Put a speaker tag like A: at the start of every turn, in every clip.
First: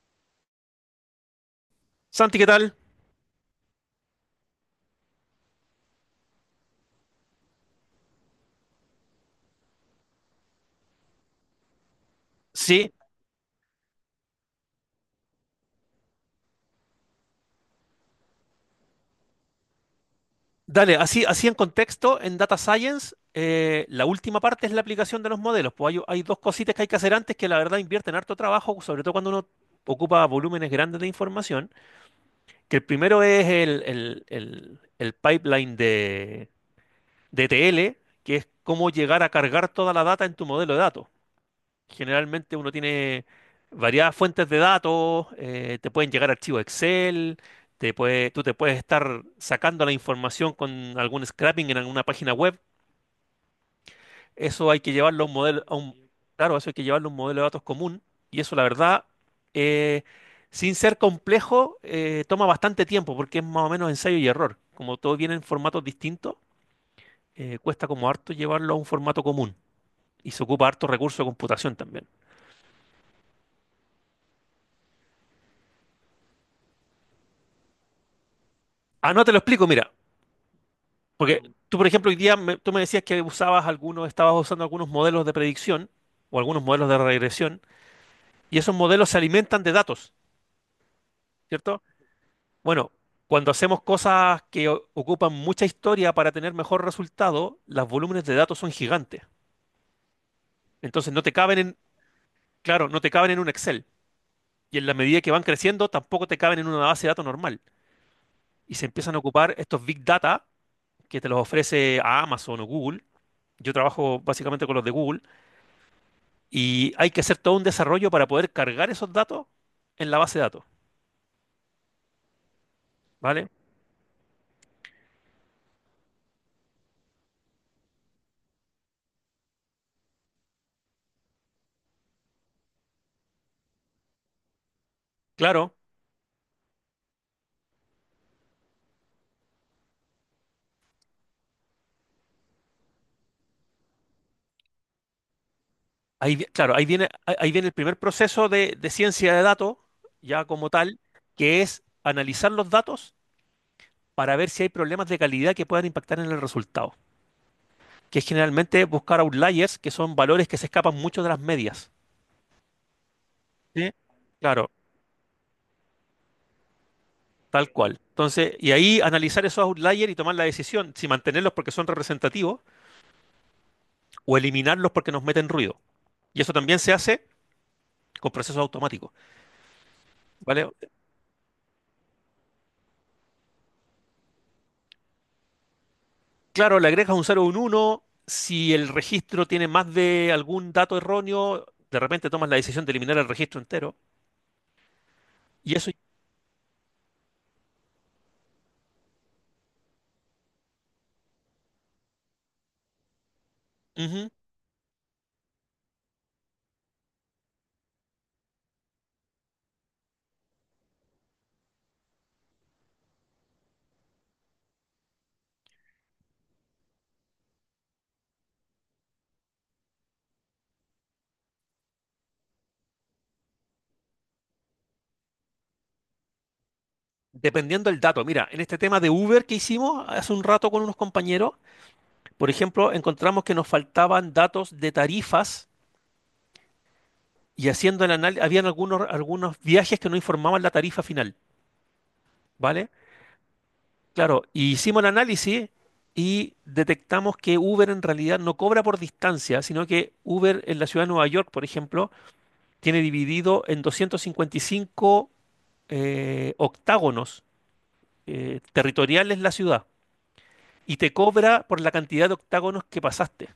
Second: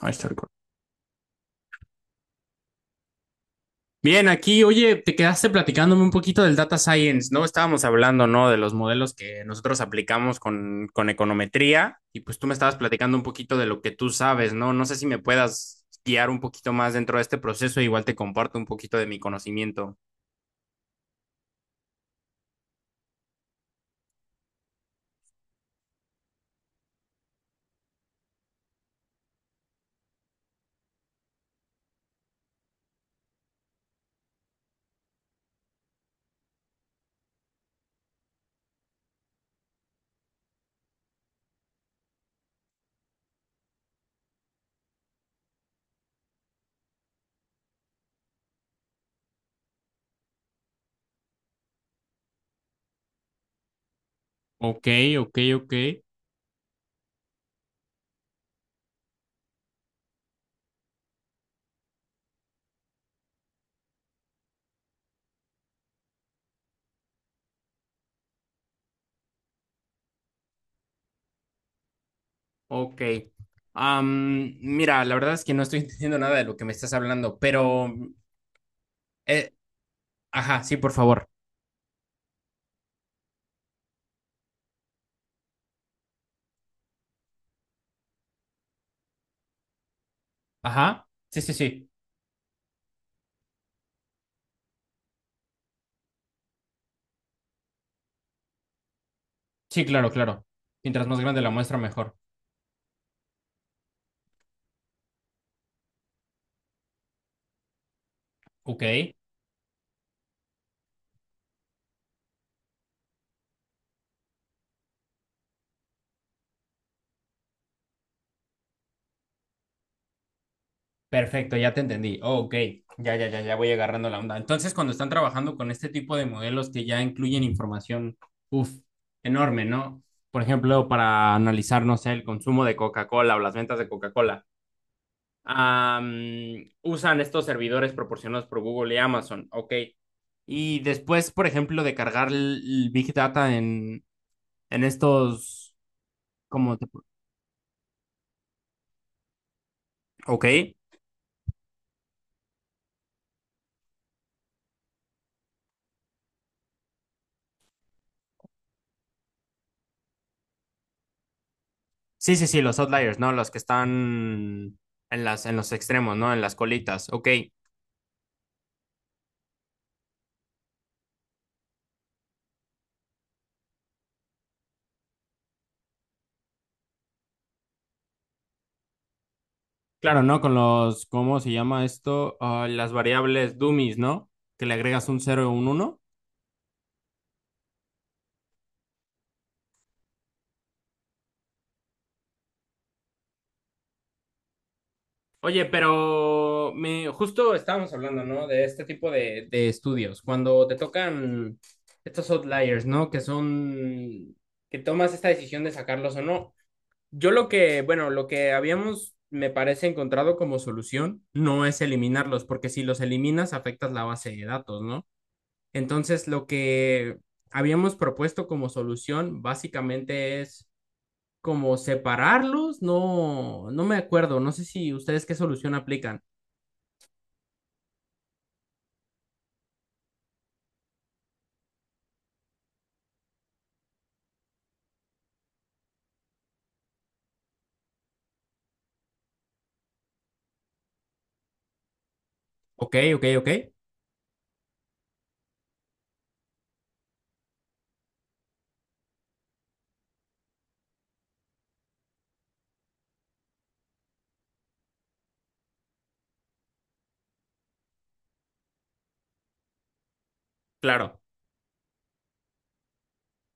A: Ahí está el cor-
B: Santi, ¿qué tal?
A: Bien, aquí, oye, te quedaste platicándome un poquito del data science, ¿no? Estábamos hablando, ¿no? De los modelos que nosotros aplicamos con econometría y pues tú me estabas
B: Sí,
A: platicando un poquito de lo que tú sabes, ¿no? No sé si me puedas guiar un poquito más dentro de este proceso, igual te comparto un poquito de mi conocimiento.
B: dale, así en contexto, en Data Science, la última parte es la aplicación de los modelos. Pues hay dos cositas que hay que hacer antes que la verdad invierten harto trabajo, sobre todo cuando uno ocupa volúmenes grandes de información, que el primero es el pipeline de ETL, que es cómo llegar a cargar toda la data en tu modelo de datos. Generalmente uno tiene variadas fuentes de datos, te pueden llegar archivos Excel, tú te puedes estar sacando la información con algún scrapping en alguna página web. Eso hay
A: Ok,
B: que llevarlo a un
A: ok,
B: modelo,
A: ok.
B: claro, eso hay que llevarlo a un modelo de datos común. Y eso, la verdad, eh, sin ser complejo, toma bastante tiempo porque es más o menos ensayo y error. Como todo viene en formatos distintos, cuesta como harto llevarlo a un formato común. Y se ocupa harto recurso de computación también.
A: Ok. Mira, la verdad es que no estoy entendiendo nada de lo que me estás hablando, pero...
B: Ah, no te lo
A: eh,
B: explico, mira.
A: ajá, sí, por favor.
B: Porque tú, por ejemplo, tú me decías que usabas algunos, estabas usando algunos modelos de predicción o algunos modelos de regresión, y esos modelos se alimentan de datos,
A: Ajá. Sí, sí,
B: ¿cierto?
A: sí.
B: Bueno, cuando hacemos cosas que ocupan mucha historia para tener mejor resultado, los volúmenes de datos son gigantes.
A: Sí, claro, claro. Mientras
B: Entonces
A: más
B: no te
A: grande la
B: caben en,
A: muestra, mejor.
B: claro, no te caben en un Excel. Y en la medida que van creciendo, tampoco te caben en una base de datos normal. Y
A: Ok,
B: se empiezan a ocupar estos big data que te los ofrece a Amazon o Google. Yo trabajo básicamente con los de Google. Y hay que hacer todo un desarrollo para poder cargar esos datos en la base de datos,
A: perfecto, ya te entendí. Oh, ok, ya, ya, ya,
B: ¿vale?
A: ya voy agarrando la onda. Entonces, cuando están trabajando con este tipo de modelos que ya incluyen información, uff, enorme, ¿no? Por ejemplo, para analizar, no sé, el consumo de Coca-Cola o las ventas de Coca-Cola,
B: Claro,
A: usan estos servidores proporcionados por Google y Amazon. Ok. Y después, por ejemplo, de cargar el Big Data en estos,
B: claro,
A: como,
B: ahí
A: te-
B: viene, ahí viene el primer proceso de ciencia de datos,
A: ok.
B: ya como tal, que es analizar los datos para ver si hay problemas de calidad que puedan impactar en el resultado, que es generalmente buscar outliers, que son valores que se escapan mucho de las medias.
A: Sí, sí, sí, los outliers, ¿no? Los que
B: ¿Sí? Claro,
A: están en las, en los extremos, ¿no? En las colitas. Ok.
B: tal cual. Entonces, y ahí analizar esos outliers y tomar la decisión si mantenerlos porque son representativos o eliminarlos porque nos meten ruido. Y eso también se hace con procesos automáticos,
A: Claro, ¿no? Con
B: ¿vale?
A: los, ¿cómo se llama esto? Ah, las variables dummies, ¿no? Que le agregas un cero y un uno.
B: Claro, le agregas un cero, o un uno. Si el registro tiene más de algún dato erróneo, de repente tomas la decisión de eliminar el registro entero,
A: Oye,
B: y eso,
A: pero me, justo estábamos hablando, ¿no? De este tipo de estudios. Cuando te tocan estos outliers, ¿no? Que
B: ujú,
A: son, que tomas esta decisión de sacarlos o no. Yo lo que, bueno, lo que habíamos, me parece, encontrado como solución no es eliminarlos, porque si los eliminas afectas la base de datos, ¿no? Entonces, lo que habíamos propuesto como solución básicamente es como separarlos, no, no me acuerdo, no sé si ustedes qué solución aplican.
B: dependiendo del dato. Mira, en este tema de Uber que hicimos hace un rato con unos compañeros, por ejemplo, encontramos que nos faltaban datos de tarifas y haciendo el análisis, habían algunos, algunos viajes que no informaban la tarifa final, ¿vale?
A: Ok, ok, ok,
B: Claro, y hicimos el análisis y detectamos que Uber en realidad no cobra por distancia, sino que Uber en la ciudad de Nueva York, por ejemplo, tiene dividido en 255 octágonos territoriales la ciudad y te
A: claro,
B: cobra por la cantidad de octágonos que pasaste.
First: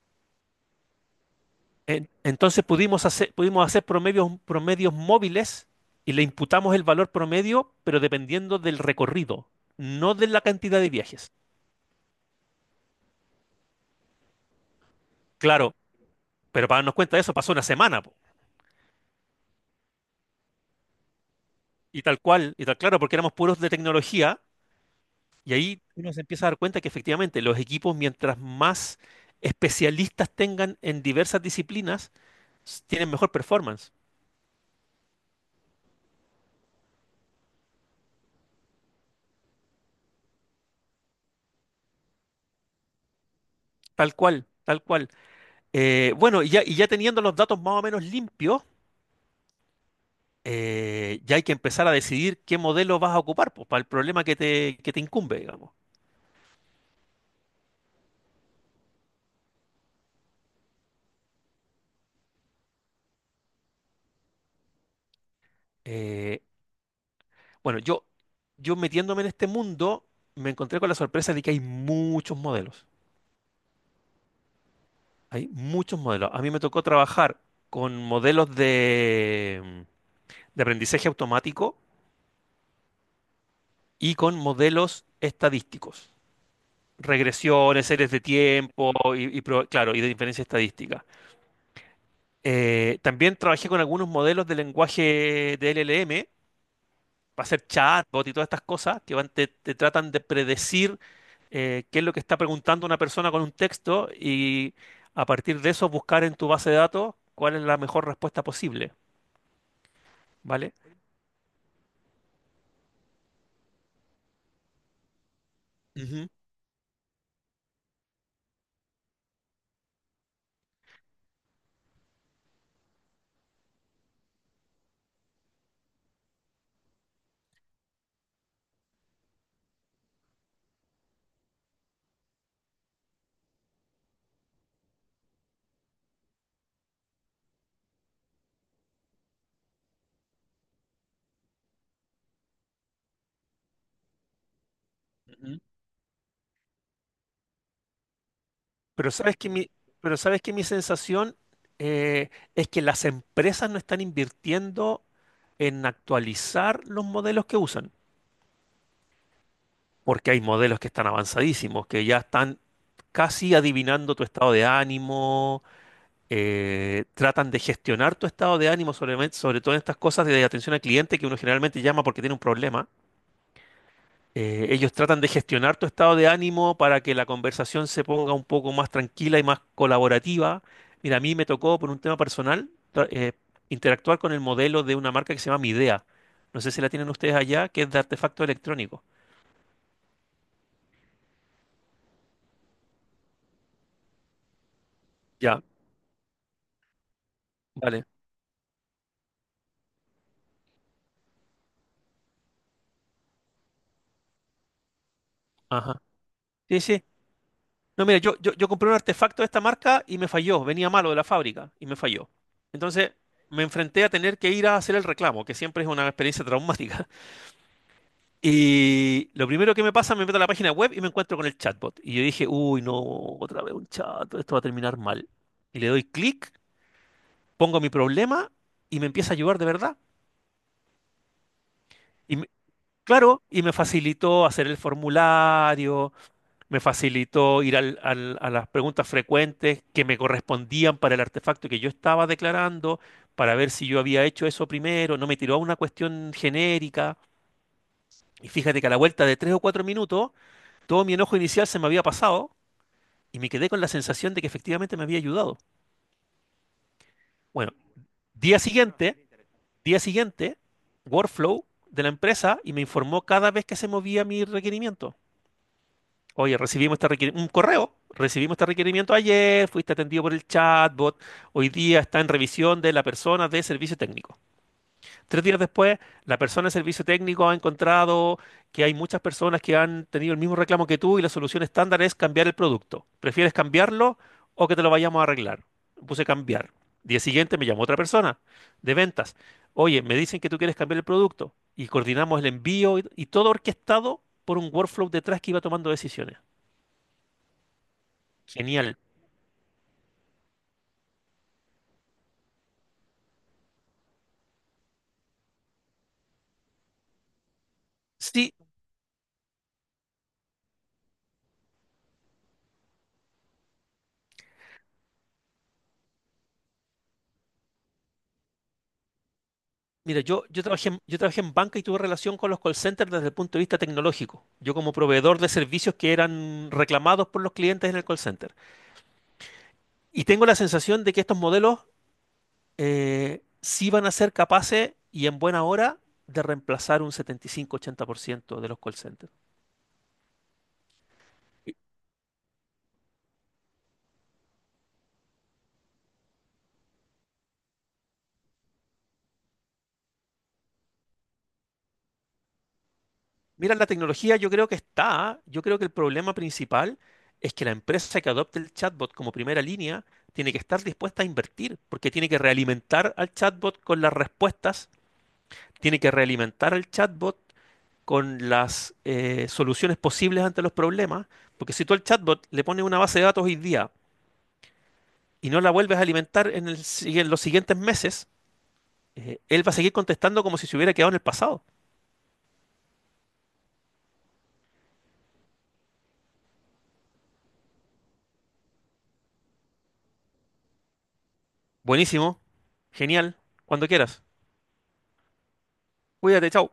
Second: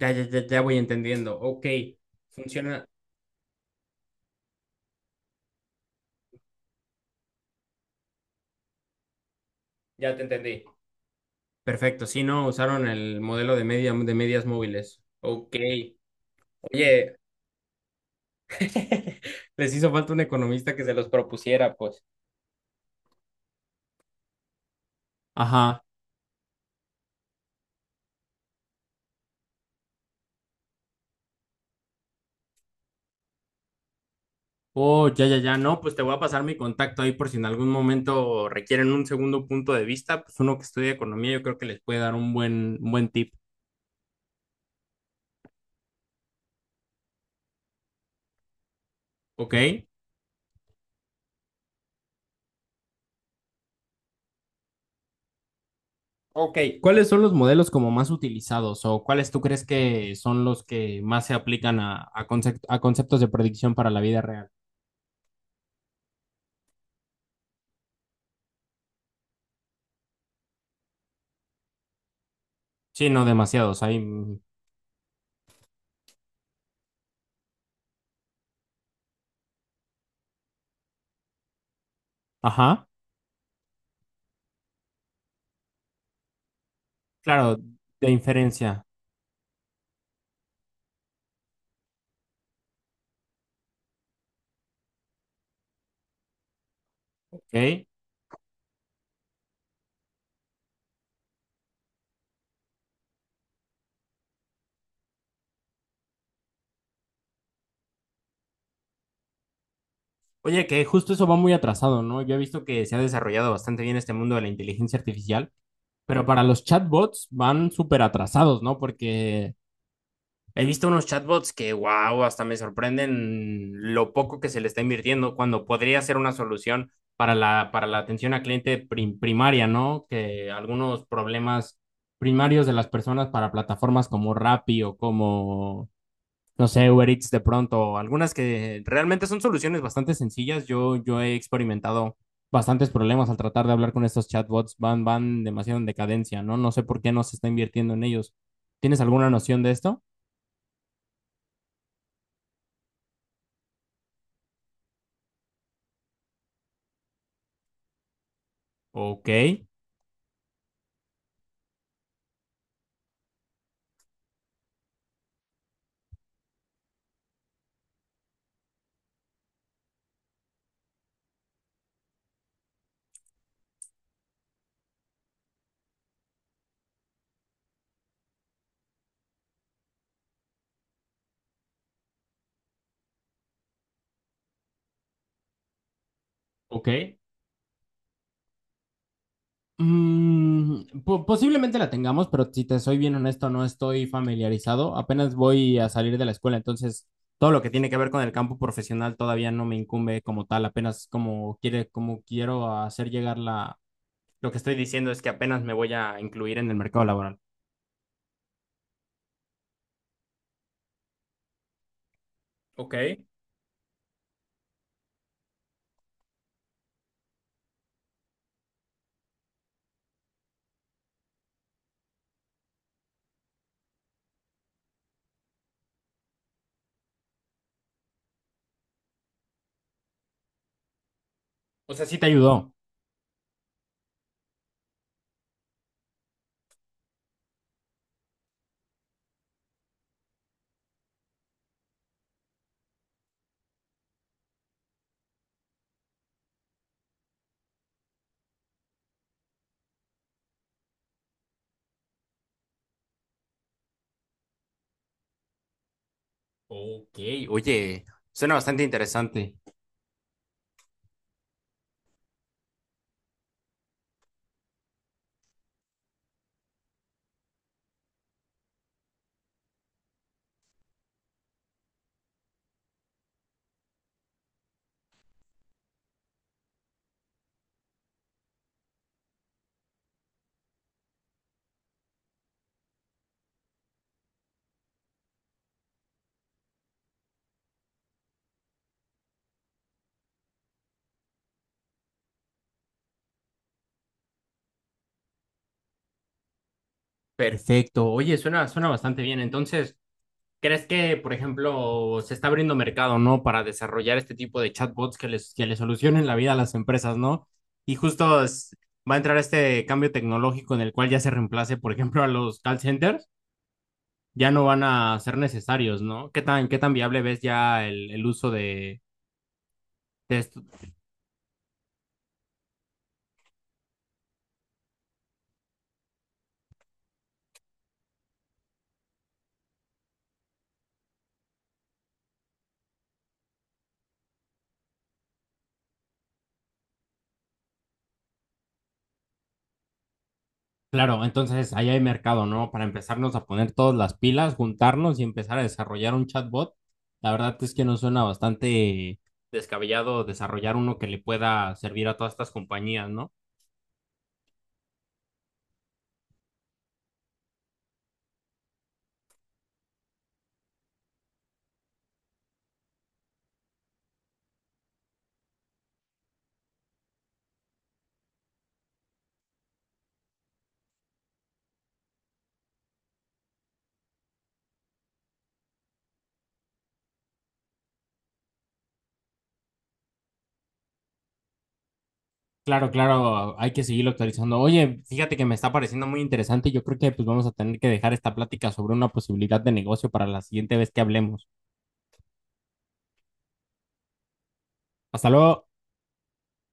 A: ya, ya, ya voy entendiendo, ok,
B: Entonces
A: funciona,
B: pudimos hacer promedios, promedios móviles y le imputamos el valor promedio, pero dependiendo del recorrido, no
A: ya te
B: de la
A: entendí.
B: cantidad de viajes.
A: Perfecto, sí, no, usaron el modelo de media, de medias móviles. Ok.
B: Claro, pero para darnos
A: Oye,
B: cuenta de eso pasó una semana.
A: les hizo falta un economista que se los propusiera, pues.
B: Y tal cual, y tal claro, porque éramos puros de tecnología, y ahí
A: Ajá.
B: uno se empieza a dar cuenta que efectivamente los equipos, mientras más especialistas tengan en diversas disciplinas, tienen mejor performance.
A: Oh, ya, ya, ya. No, pues te voy a pasar mi contacto ahí por si en algún momento requieren un segundo punto de vista. Pues uno que estudia economía, yo creo que les puede dar un buen tip.
B: Tal cual, tal cual. Bueno, y ya teniendo los datos más o menos limpios,
A: ¿Ok?
B: ya hay que empezar a decidir qué modelo vas a ocupar, pues, para el problema que te incumbe, digamos.
A: Ok. ¿Cuáles son los modelos como más utilizados o cuáles tú crees que son los que más se aplican a, concep- a conceptos de predicción para la vida real?
B: Eh, bueno, yo metiéndome en este mundo, me encontré con la sorpresa de que hay muchos modelos.
A: Sí, no demasiados. Hay.
B: Hay muchos modelos. A mí me tocó trabajar con modelos de aprendizaje automático
A: Ajá.
B: y con modelos estadísticos.
A: Claro,
B: Regresiones,
A: de
B: series de
A: inferencia.
B: tiempo y claro, y de diferencia estadística. También trabajé con algunos modelos de lenguaje de LLM para hacer
A: Ok.
B: chatbot y todas estas cosas que van, te tratan de predecir qué es lo que está preguntando una persona con un texto y a partir de eso buscar en tu base de datos cuál es la mejor respuesta posible,
A: Oye,
B: ¿vale?
A: que justo eso va muy atrasado, ¿no? Yo he visto que se ha desarrollado bastante bien este mundo de la inteligencia artificial, pero
B: Ujú,
A: para los chatbots van súper atrasados, ¿no? Porque he visto unos chatbots que, wow, hasta me sorprenden lo poco que se le está invirtiendo cuando podría ser una solución para la atención a cliente prim- primaria, ¿no? Que algunos problemas primarios de las personas para plataformas como Rappi o como no sé, Uber Eats de pronto, algunas que realmente son soluciones bastante sencillas. Yo he experimentado bastantes problemas al tratar de hablar con estos chatbots, van, van
B: ujú.
A: demasiado en decadencia, ¿no? No sé por qué no se está invirtiendo en ellos. ¿Tienes
B: Pero
A: alguna
B: sabes que
A: noción de
B: mi,
A: esto?
B: pero sabes que mi sensación eh, es que las empresas no están invirtiendo en actualizar los modelos que usan,
A: Ok,
B: porque hay modelos que están avanzadísimos, que ya están casi adivinando tu estado de ánimo, tratan de gestionar tu estado de ánimo, sobre todo en estas cosas de atención al cliente que uno generalmente llama porque tiene un problema. Ellos tratan de gestionar tu estado de ánimo para que la conversación se ponga un poco más tranquila y más colaborativa. Mira, a mí me tocó por un tema personal interactuar con el modelo de una marca que se llama Midea. No sé si
A: ok.
B: la tienen ustedes allá, que es de artefacto electrónico.
A: Mm, po- posiblemente la tengamos, pero si te soy bien honesto, no estoy familiarizado. Apenas
B: Ya,
A: voy a salir de la escuela, entonces todo lo que tiene que
B: vale.
A: ver con el campo profesional todavía no me incumbe como tal, apenas como quiere, como quiero hacer llegar la, lo que estoy diciendo es que apenas me voy
B: Ajá.
A: a incluir en el
B: Sí,
A: mercado
B: sí.
A: laboral.
B: No, mira, yo compré un artefacto de esta marca y me falló. Venía malo de la fábrica y me falló.
A: Ok.
B: Entonces me enfrenté a tener que ir a hacer el reclamo, que siempre es una experiencia traumática. Y lo primero que me pasa, me meto a la página web y me encuentro con el chatbot. Y yo dije, uy, no, otra vez un chat, esto va a terminar mal. Y le doy clic, pongo mi problema y me empieza a ayudar de verdad.
A: O sea, sí te
B: Y me-
A: ayudó.
B: claro, y me facilitó hacer el formulario, me facilitó ir a las preguntas frecuentes que me correspondían para el artefacto que yo estaba declarando, para ver si yo había hecho eso primero. No me tiró a una cuestión genérica. Y fíjate que a la vuelta de tres o cuatro minutos, todo mi enojo inicial se me había pasado. Y me quedé con la sensación de que efectivamente me había ayudado.
A: Ok.
B: Bueno,
A: Oye, suena
B: día
A: bastante
B: siguiente,
A: interesante.
B: día siguiente, Workflow de la empresa y me informó cada vez que se movía mi requerimiento. Oye, recibimos este requerimiento ayer, fuiste atendido por el chatbot, hoy día está en revisión de la persona de servicio técnico. Tres días después, la persona de servicio técnico ha encontrado que hay muchas personas que han tenido el mismo reclamo que tú y la solución estándar es cambiar el producto. ¿Prefieres cambiarlo o que te lo vayamos a arreglar? Puse cambiar. Día siguiente me llamó otra persona de ventas. Oye, me dicen que tú quieres cambiar el producto y coordinamos el envío y todo orquestado por un workflow detrás que iba tomando decisiones.
A: Perfecto. Oye, suena, suena
B: Genial.
A: bastante bien. Entonces, ¿crees que, por ejemplo, se está abriendo mercado, ¿no? Para desarrollar este tipo de chatbots que les solucionen la vida a las empresas, ¿no? Y justo
B: Sí,
A: es- va a entrar este cambio tecnológico en el cual ya se reemplace, por ejemplo, a los call centers. Ya no van a ser necesarios, ¿no? Qué tan viable ves ya el uso
B: mira,
A: de est-
B: yo trabajé en banca y tuve relación con los call centers desde el punto de vista tecnológico. Yo como proveedor de servicios que eran reclamados por los clientes en el call center. Y tengo la sensación de que estos modelos sí van a ser capaces y en buena hora de reemplazar un 75-80% de los call centers.
A: Claro, entonces
B: Y
A: ahí hay mercado, ¿no? Para empezarnos a poner todas las pilas, juntarnos y empezar a desarrollar un chatbot. La verdad es que nos suena bastante descabellado desarrollar uno que le pueda servir a todas estas compañías, ¿no?
B: mira, la tecnología yo creo que está. Yo creo que el problema principal es que la empresa que adopte el chatbot como primera línea tiene que estar dispuesta a invertir, porque tiene que realimentar al chatbot con las respuestas, tiene que realimentar al chatbot con las soluciones posibles ante los problemas, porque si tú al chatbot le pones una base de datos hoy día y no la vuelves a alimentar en, el si- en los siguientes meses, él va a seguir contestando como si se hubiera quedado en el pasado.
A: Claro, claro, hay que seguirlo actualizando. Oye, fíjate que me está pareciendo muy interesante. Y yo creo que pues vamos a tener que dejar esta plática sobre una posibilidad de negocio para la siguiente vez que hablemos.
B: Buenísimo, genial, cuando quieras.
A: Hasta luego.
B: Cuídate, chao.